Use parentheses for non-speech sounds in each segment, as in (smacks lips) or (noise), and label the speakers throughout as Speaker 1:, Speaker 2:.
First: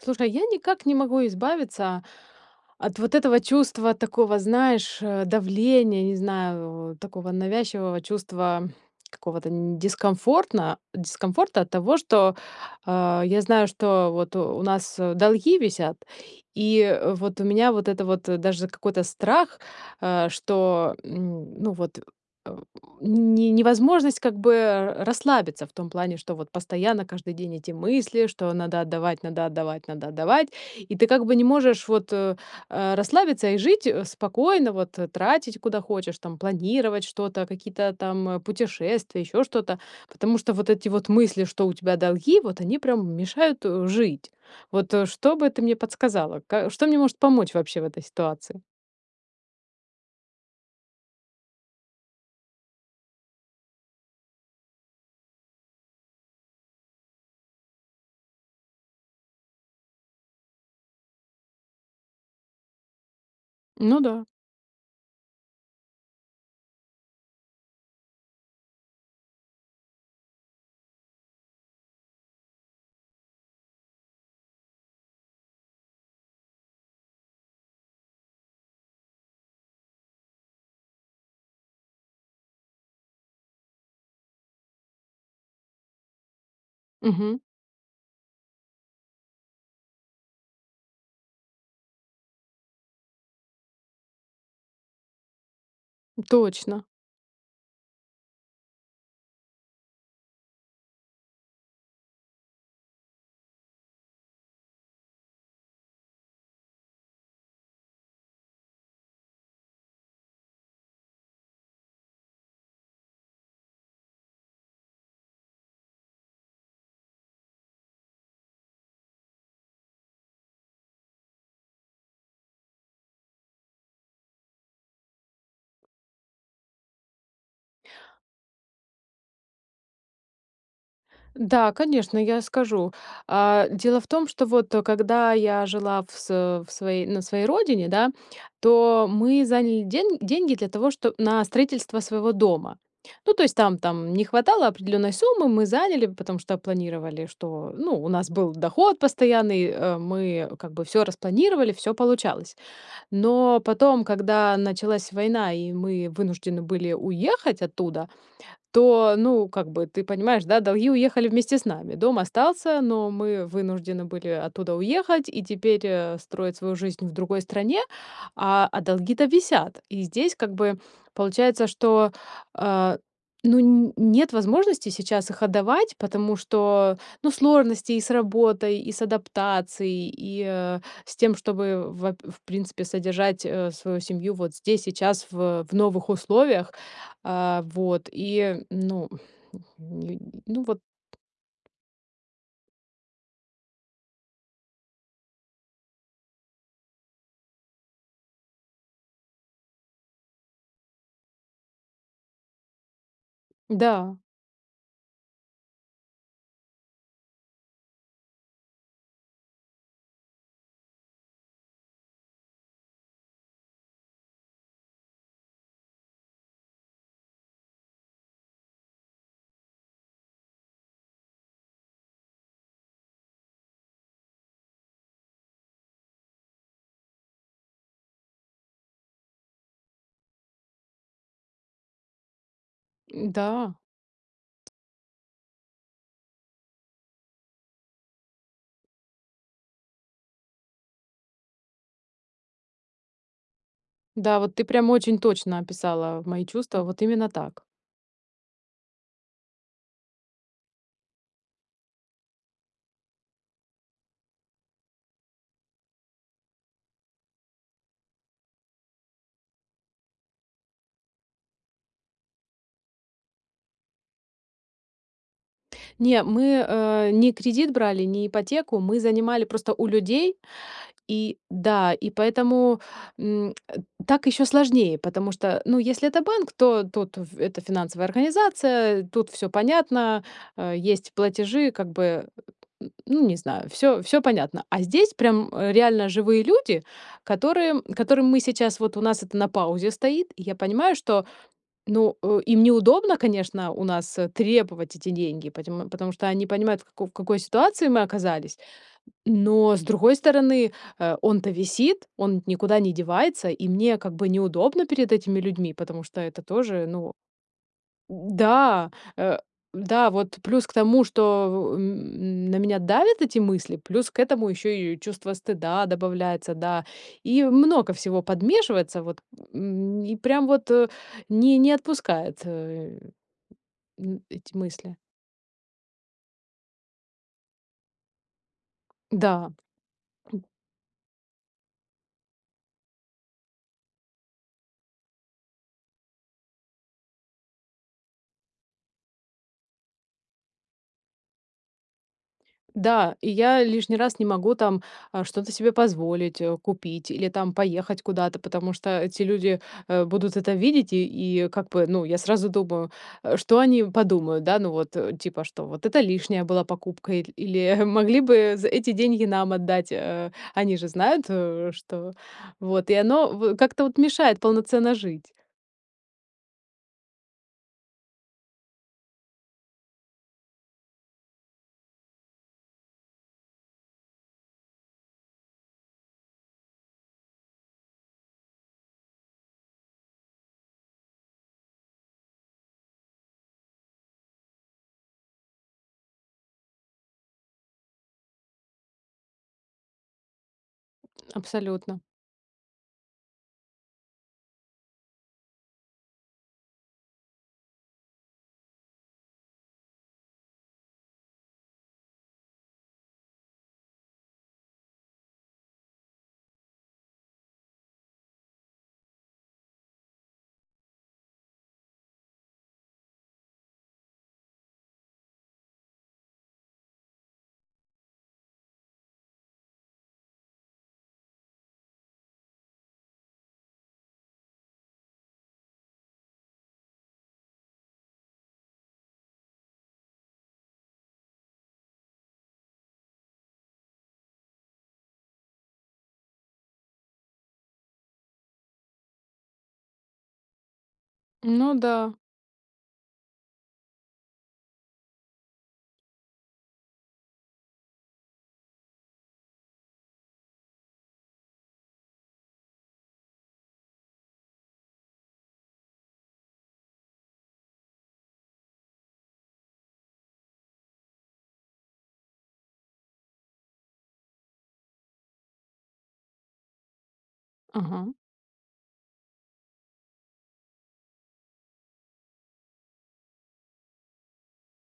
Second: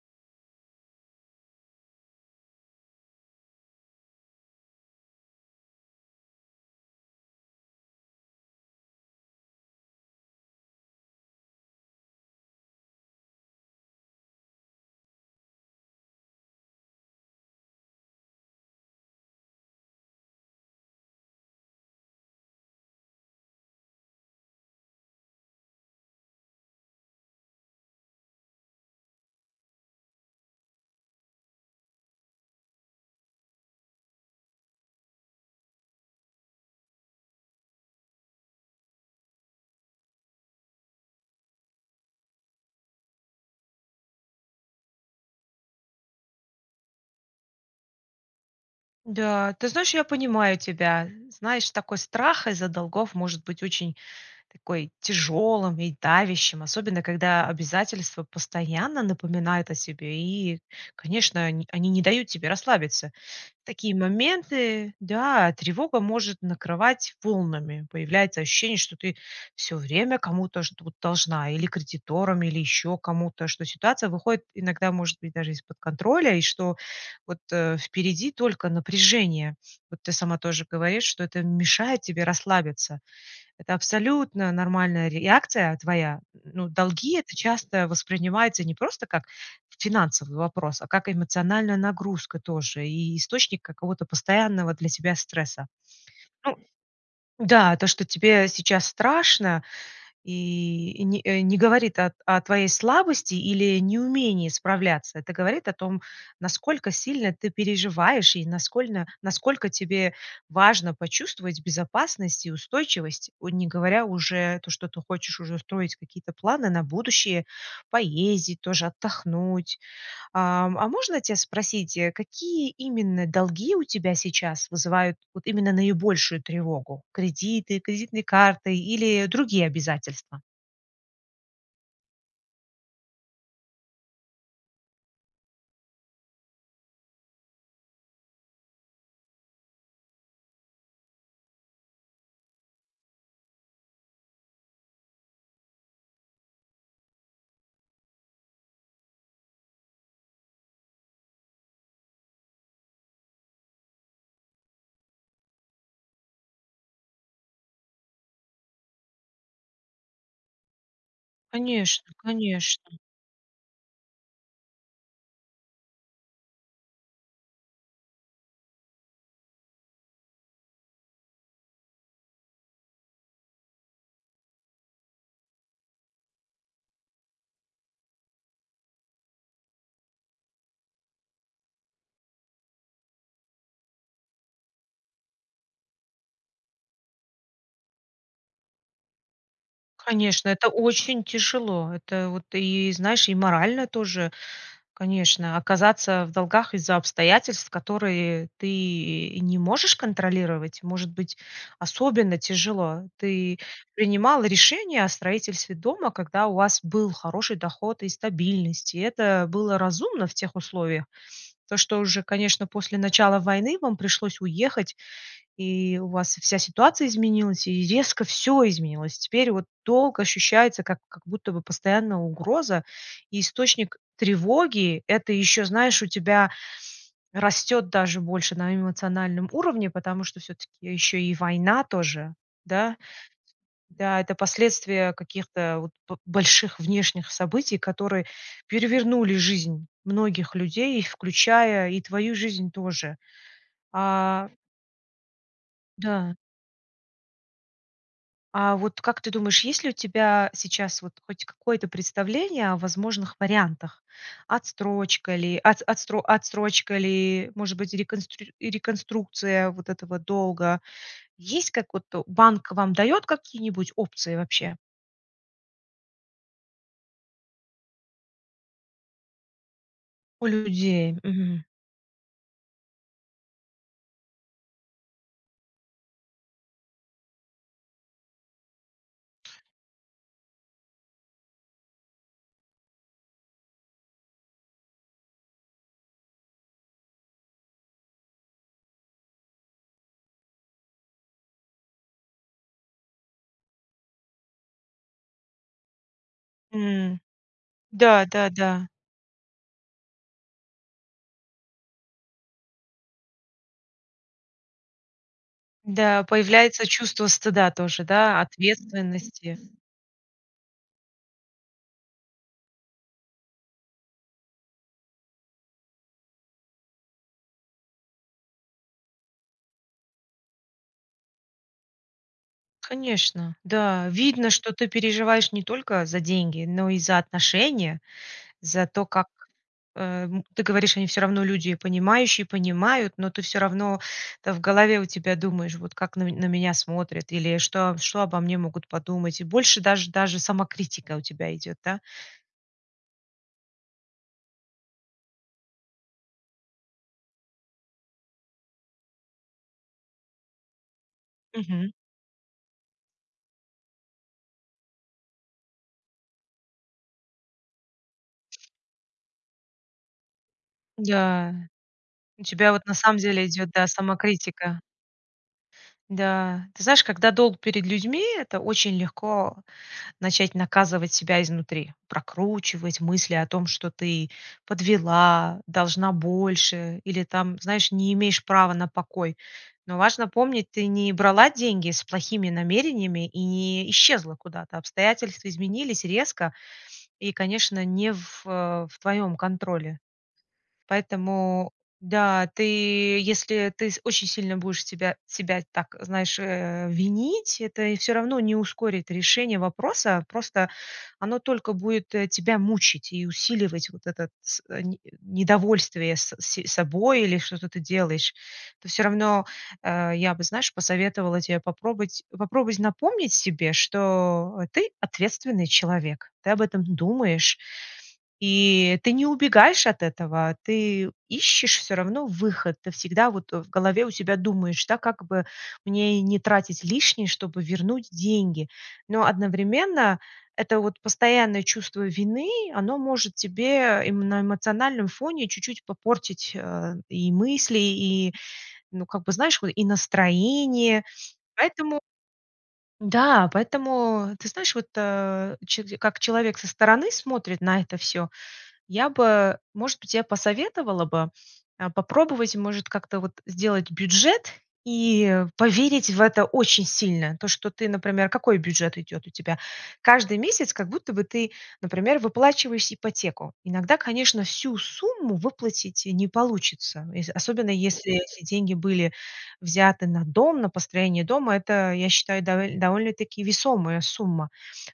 Speaker 1: Слушай, я никак не могу избавиться от вот этого чувства такого, знаешь, э, давления, не знаю, в такого навязчивого чувства какого-то н не дискомфортно дискомфорта от того, что, а, я знаю, что вот у нас, э, долги висят, и, э, вот у меня вот это вот, э, даже какой-то страх, а, что, м, ну вот, э, у не не невозможность как бы, э, а, расслабиться в том плане, что вот постоянно, каждый день эти мысли, что: надо отдавать, надо отдавать, надо отдавать,- и ты как бы не можешь вот, э, а, расслабиться и жить, э, спокойно, вот, э, тратить, куда хочешь там, планировать что-то, какие-то там путешествия, ещё что-то, потому что вот эти вот мысли, что у тебя долги, вот они прям мешают, э, жить. Вот, э, что бы ты мне подсказала? Ка что мне может помочь вообще в этой ситуации?
Speaker 2: Да, ты знаешь, я понимаю тебя. Знаешь, такой страх из-за долгов может быть очень такой тяжелым и давящим, особенно когда обязательства постоянно напоминают о себе, и, конечно, они они не дают тебе расслабиться. В такие
Speaker 1: Ну да.
Speaker 2: моменты, да, тревога может накрывать волнами. Появляется ощущение, что ты всё время кому-то что-то должна или кредиторам, или еще кому-то, что ситуация выходит иногда, может быть, даже из-под контроля, и что вот, э, впереди только напряжение. Вот ты сама тоже говоришь, что это мешает тебе расслабиться. Это абсолютно нормальная реакция твоя. Н ну долги- это
Speaker 1: Мгм.
Speaker 2: часто воспринимается не просто как финансовый вопрос, а как эмоциональная нагрузка тоже и источник какого-то постоянного для тебя стресса. Ну
Speaker 1: Точно.
Speaker 2: Да, то, что тебе сейчас страшно, и и, э, не э, не говорит о о твоей слабости или неумении справляться. Это говорит о том, насколько сильно ты переживаешь и наскольно насколько тебе важно почувствовать безопасность и устойчивость. Ой, не говоря уже то, что ты хочешь уже строить какие-то планы на будущее, поездить тоже, отдохнуть. Ам, а можно тя спросить, э, какие именно долги у тебя сейчас вызывают вот именно наибольшую тревогу: кредиты, кредитные карты или другие обязательства?
Speaker 1: Да, конечно, я скажу. А, дело в том, что вот, э, когда я жила в с э, в своей, на своей родине, да, то мы заняли ден деньги для того, что на строительство своего дома. Ну, то есть там там не хватало определенной суммы, мы заняли. Потому что планировали, что, ну, у нас был доход постоянный, э, мы как бы всё распланировали, всё получалось. Но потом, когда началась война, и мы вынуждены были уехать оттуда. То, ну, как бы ты понимаешь, да, долги уехали вместе с нами,
Speaker 2: Конечно,
Speaker 1: дом остался,
Speaker 2: конечно.
Speaker 1: но мы вынуждены были оттуда уехать и теперь, э, строить свою жизнь в другой стране, а а долги-то висят. И здесь как бы получается, что, а, ну, нь нет возможности сейчас их отдавать. Потому что, ну, сложности и с работой, и с адаптацией, и, э, с тем, чтобы ва в принципе содержать, э, свою семью вот здесь, сейчас в, э, в новых условиях, а, вот и ну, (breath) лю
Speaker 2: Конечно,
Speaker 1: ну
Speaker 2: это
Speaker 1: вот.
Speaker 2: очень тяжело. Это вот, и знаешь, и морально тоже, конечно, оказаться в долгах из-за обстоятельств, которые ты и не можешь контролировать, может быть особенно тяжело. Ты
Speaker 1: Да.
Speaker 2: принимала решение о строительстве дома, когда у вас был хороший доход и стабильность, и это было разумно в тех условиях. То что уже, конечно, после начала войны вам пришлось уехать, и у вас вся ситуация изменилась, и резко всё изменилось. Теперь вот долг ощущается как, как будто бы постоянная угроза и источник тревоги. Это ещё, знаешь, у тебя растет даже больше на эмоциональном уровне, потому что всё-таки еще и война тоже, да?
Speaker 1: Н-да.
Speaker 2: Да, это последствия каких-то вот бо больших внешних событий, которые перевернули жизнь многих людей, и включая и твою жизнь тоже.
Speaker 1: Да,
Speaker 2: А
Speaker 1: вот ты прям очень точно описала
Speaker 2: Да.
Speaker 1: мои чувства, вот именно так.
Speaker 2: А вот, как ты думаешь, есть ли у тебя сейчас вот хоть какое-то представление о возможных вариантах? Отстрочка ли от от отстро отсрочка ли, может быть, реконстрир реконструкция вот этого долга? Есть как вот то банк вам дает какие-нибудь опции вообще?
Speaker 1: Не, мы, э, не кредит брали, не ипотеку, мы занимали просто у людей
Speaker 2: У людей,
Speaker 1: и
Speaker 2: мгм.
Speaker 1: Да. И поэтому, м, э, так ещё сложнее, потому что, ну, если это банк, то тут в это финансовая организация, тут всё понятно- э, есть платежи, как бы ну не знаю, всё всё понятно. А здесь прям реально живые люди, которым которым мы сейчас вот у нас это на паузе стоит, и я понимаю, что ну, э, им неудобно, конечно, у нас, э, требовать эти деньги, поте потому что они понимают, в како в
Speaker 2: М,
Speaker 1: какой ситуации мы оказались.
Speaker 2: да-да-да.
Speaker 1: Но с другой стороны, э, он-то висит, он ведь никуда не девается, и мне как бы неудобно перед этими людьми, потому что
Speaker 2: Да,
Speaker 1: это тоже,
Speaker 2: появляется
Speaker 1: ну
Speaker 2: чувство стыда тоже, да,
Speaker 1: Да! Э,
Speaker 2: ответственности.
Speaker 1: да, вот плюс к тому, что н н на меня давят эти мысли, плюс к этому ещё и чувство стыда добавляется, да, и много всего подмешивается вот, м, и прям вот, э, не не отпускает, э,
Speaker 2: Конечно. Да,
Speaker 1: н
Speaker 2: видно,
Speaker 1: эти
Speaker 2: что ты
Speaker 1: мысли.
Speaker 2: переживаешь не только за деньги, но и за отношения, за то, как,
Speaker 1: Да.
Speaker 2: э, м ты говоришь, они всё равно люди понимающие, понимают, но ты всё равно это в голове у тебя думаешь, вот как на ме на меня смотрят, или что о что обо мне могут подумать, и больше даже даже самокритика у тебя идет, да.
Speaker 1: Да, и я лишний раз не могу там, а, что-то себе позволить, э, купить или там поехать куда-то, потому что эти люди, э, будут это видеть, и и как бы,
Speaker 2: Мгм.
Speaker 1: ну, я сразу думаю, э: что они подумают?- Да, ну вот, э, типа, что: вот это лишняя была покупка,- иль или: могли бы з эти деньги нам отдать. Э, они же знают,
Speaker 2: Да.
Speaker 1: э, что
Speaker 2: У тебя вот
Speaker 1: Вот
Speaker 2: на
Speaker 1: и
Speaker 2: самом
Speaker 1: оно
Speaker 2: деле
Speaker 1: в
Speaker 2: идет,
Speaker 1: как-то
Speaker 2: да,
Speaker 1: вот мешает
Speaker 2: самокритика.
Speaker 1: полноценно жить.
Speaker 2: Да. Ты знаешь, когда долг перед людьми, это очень легко начать наказывать себя изнутри, прокручивать мысли о том, что ты: подвела, должна больше или там, знаешь, не имеешь права на покой. Но важно помнить, ты не брала деньги с плохими намерениями и не исчезла куда-то. Обстоятельства изменились резко и, конечно, не в, э, в твоем контроле. Поэтому,
Speaker 1: Абсолютно.
Speaker 2: да, ты если ты с очень сильно будешь себя себя так, знаешь, э, винить, это и всё равно не ускорит решение вопроса. Просто оно только будет, э, тебя мучить и усиливать вот этот с э, не недовольствие с с собой, или что-то ты делаешь. Это всё равно, э я бы, знаешь, посоветовала те попробовать, попробовать напомнить себе, что ты- ответственный человек. Ты об этом думаешь и ты не убегаешь от этого, ты ищешь всё равно выход. Ты всегда вот, э, в голове у себя думаешь, да: как бы мне не тратить лишнее, чтобы вернуть деньги? Но одновременно это вот постоянное чувство вины- оно может тебе именно на эмоциональном фоне чуть-чуть попортить, э, и мысли, и, ну как бы, знаешь, вот и настроение.
Speaker 1: Ну
Speaker 2: Поэтому
Speaker 1: да.
Speaker 2: да, поэтому, ты знаешь, вот, э, че как человек со стороны смотрит на это всё, я бы, может быть, я посоветовала бы, э, попробовать, может, как-то вот сделать бюджет и поверить в это очень сильно. То, что, ты например Какой бюджет идет у тебя? Каждый месяц как будто бы ты, например, выплачиваешь ипотеку. Иногда, конечно, всю сумму выплатить и не получится, ес особенно,
Speaker 1: Ага.
Speaker 2: если эти деньги были взяты на дом, на построение дома. Это, я считаю, довел довольно-таки весомая сумма.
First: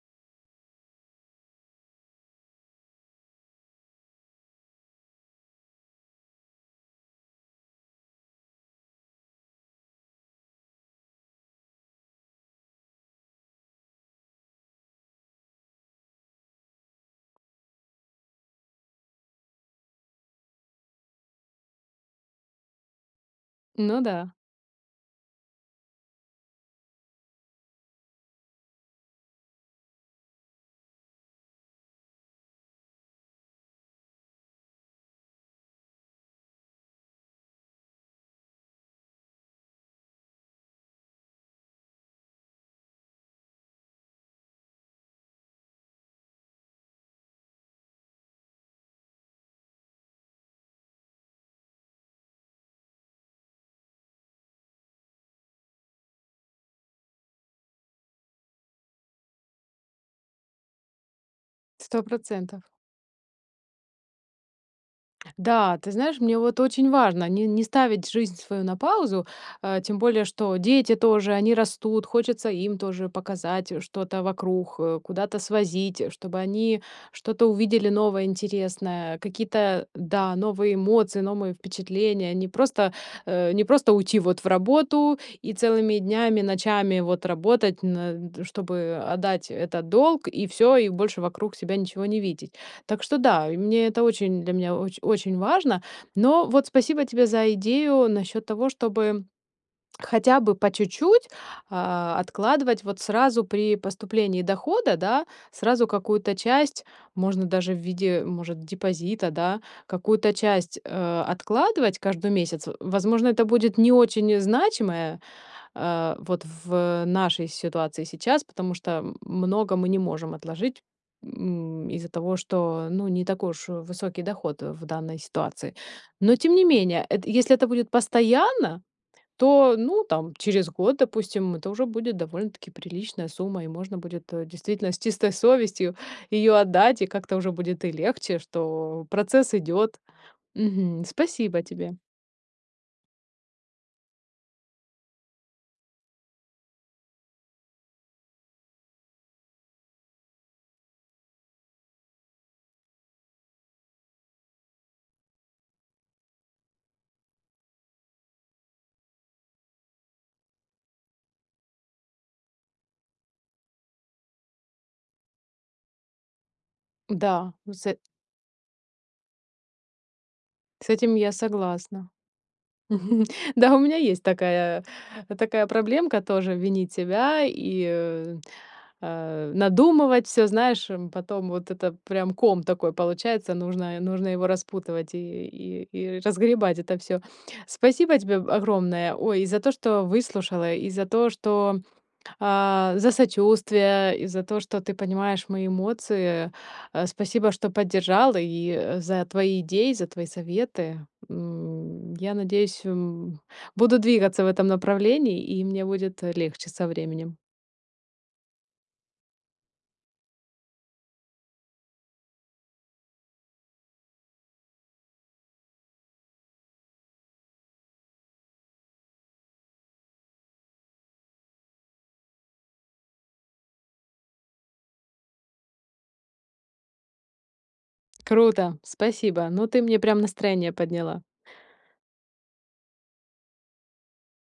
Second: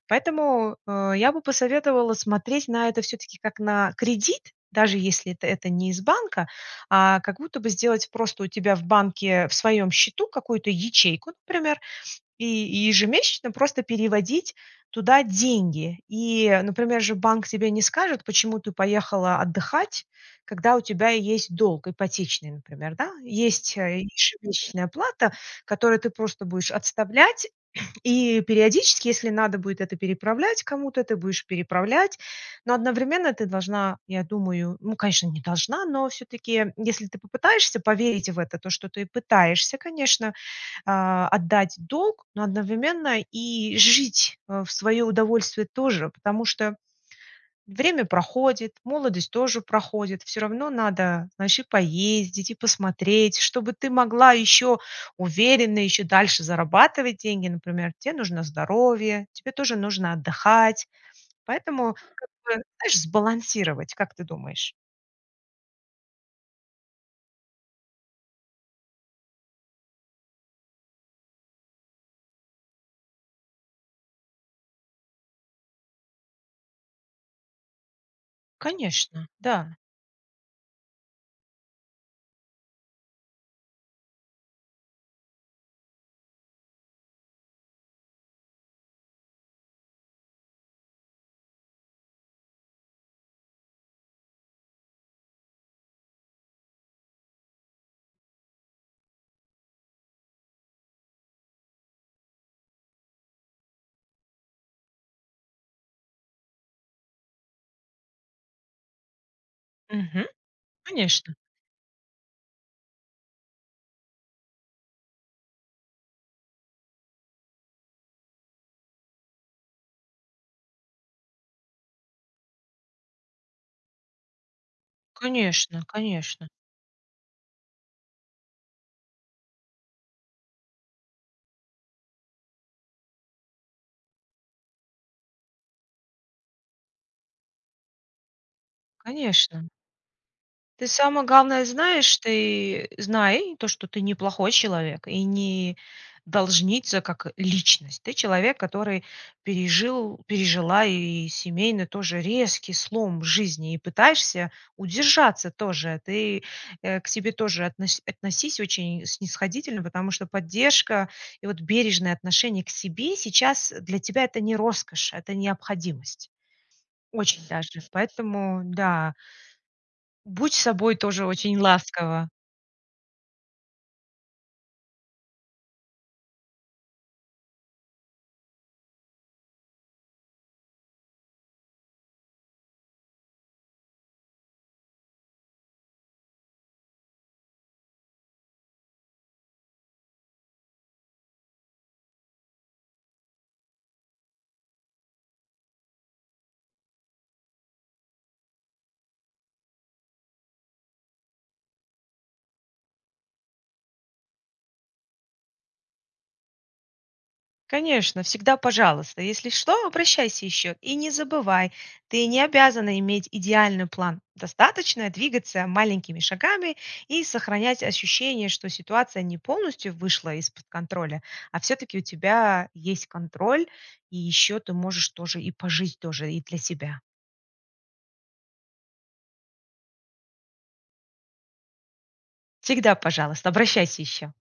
Speaker 2: Поэтому, э, я бы посоветовала смотреть на это всё-таки как на кредит, даже если это это не из банка, а как будто бы сделать просто у тебя в банке в своем счету какую-то ячейку, например, и ежемесячно просто переводить туда деньги. И, например, же банк тебе не скажет: почему ты поехала отдыхать, когда у тебя есть долг ипотечный, например, да? Есть, э,
Speaker 1: Ну да.
Speaker 2: ежемесячная плата, которую ты просто будешь отставлять, и периодически, если надо будет это переправлять кому-то, ты будешь переправлять. Но одновременно ты должна, я думаю- ну, конечно, не должна- но все-таки, если ты попытаешься поверить в это, то что ты пытаешься, конечно, а, отдать долг, но одновременно и жить, э, в свое удовольствие тоже. Потому что время проходит, молодость тоже проходит, всё равно надо, ну, еще поездить и посмотреть. Чтобы ты могла еще уверенно и еще дальше зарабатывать деньги, например, те нужно здоровье, тебе тоже нужно отдыхать. Поэтому
Speaker 1: сто
Speaker 2: как бы,
Speaker 1: процентов.
Speaker 2: знаешь, сбалансировать. Как ты думаешь?
Speaker 1: Да, ты знаешь, мне вот очень важно не не ставить жизнь свою на паузу. А тем более что дети тоже- они растут, хочется им тоже показать, э, что-то вокруг, э, куда-то свозить, э, чтобы они что-то увидели новое, интересное,
Speaker 2: Конечно, да.
Speaker 1: какие-то, да, новые эмоции, новые впечатления. Не просто, э, не просто уйти вот в работу и целыми днями, ночами вот работать, на чтобы отдать этот долг и всё, и больше вокруг себя ничего не видеть. Так что, да, и мне это очень для меня оч очень важно. Но вот спасибо тебе за идею насчёт того, чтобы (smacks lips) хотя бы по чуть-чуть, а, откладывать вот сразу при поступлении дохода, да. Сразу какую-то часть, можно даже в виде, может, депозита, да,
Speaker 2: Мгм,
Speaker 1: какую-то часть, э,
Speaker 2: конечно.
Speaker 1: откладывать каждый месяц. В возможно, это будет не очень значимое, а, вот в нашей ситуации сейчас. Потому что, м много мы не можем отложить, м, из-за того, что, ну, не такой уж высокий доход в данной ситуации.
Speaker 2: Конечно,
Speaker 1: Но
Speaker 2: конечно.
Speaker 1: тем не менее, эт если это будет постоянно, то ну, там через год, допустим, это уже будет довольно-таки приличная сумма. И можно будет, э, действительно с чистой совестью её отдать, и как-то уже будет и легче, что процесс
Speaker 2: Конечно.
Speaker 1: идёт.
Speaker 2: Ты
Speaker 1: Мгм,
Speaker 2: самое
Speaker 1: спасибо
Speaker 2: главное
Speaker 1: тебе.
Speaker 2: знаешь, ты знай то, что ты не плохой человек и не должница как личность. Ты человек, который пережил пережила и семейный тоже резкий слом в жизни, и пытаешься удержаться тоже. Ты, э, к себе тоже относь относись очень снисходительно, потому что поддержка и вот бережное отношение к себе сейчас для тебя- это не роскошь, это необходимость. Очень
Speaker 1: Да, м,
Speaker 2: даже.
Speaker 1: сэ
Speaker 2: Поэтому да. Будь с
Speaker 1: С
Speaker 2: собой
Speaker 1: этим
Speaker 2: тоже
Speaker 1: я
Speaker 2: очень
Speaker 1: согласна.
Speaker 2: ласкова.
Speaker 1: Мгм, да у меня есть такая такая проблемка тоже- винить себя и, э, а, надумывать всё. Знаешь, эм, потом вот это прям ком такой получается, нужно е нужно его распутывать и и и разгребать это всё. Спасибо тебе б огромное, ой, и за то, что выслушала, и за то, что, а, за сочувствие, и за то, что ты понимаешь мои эмоции. Э, спасибо, что поддержала, и, э, за твои идеи, за твои советы. М, я надеюсь, м, буду двигаться в этом направлении и мне будет легче со временем.
Speaker 2: Конечно, всегда пожалуйста! Если что, обращайся ещё, и не забывай: ты не обязана иметь идеальный план. Достаточно двигаться маленькими шагами и сохранять ощущение, что ситуация не полностью вышла из-под контроля. А всё-таки у тебя есть контроль, и ещё ты можешь тоже и пожить тоже, и для себя.
Speaker 1: Круто, спасибо. Ну ты мне прям настроение подняла!
Speaker 2: Всегда пожалуйста, обращайся ещё!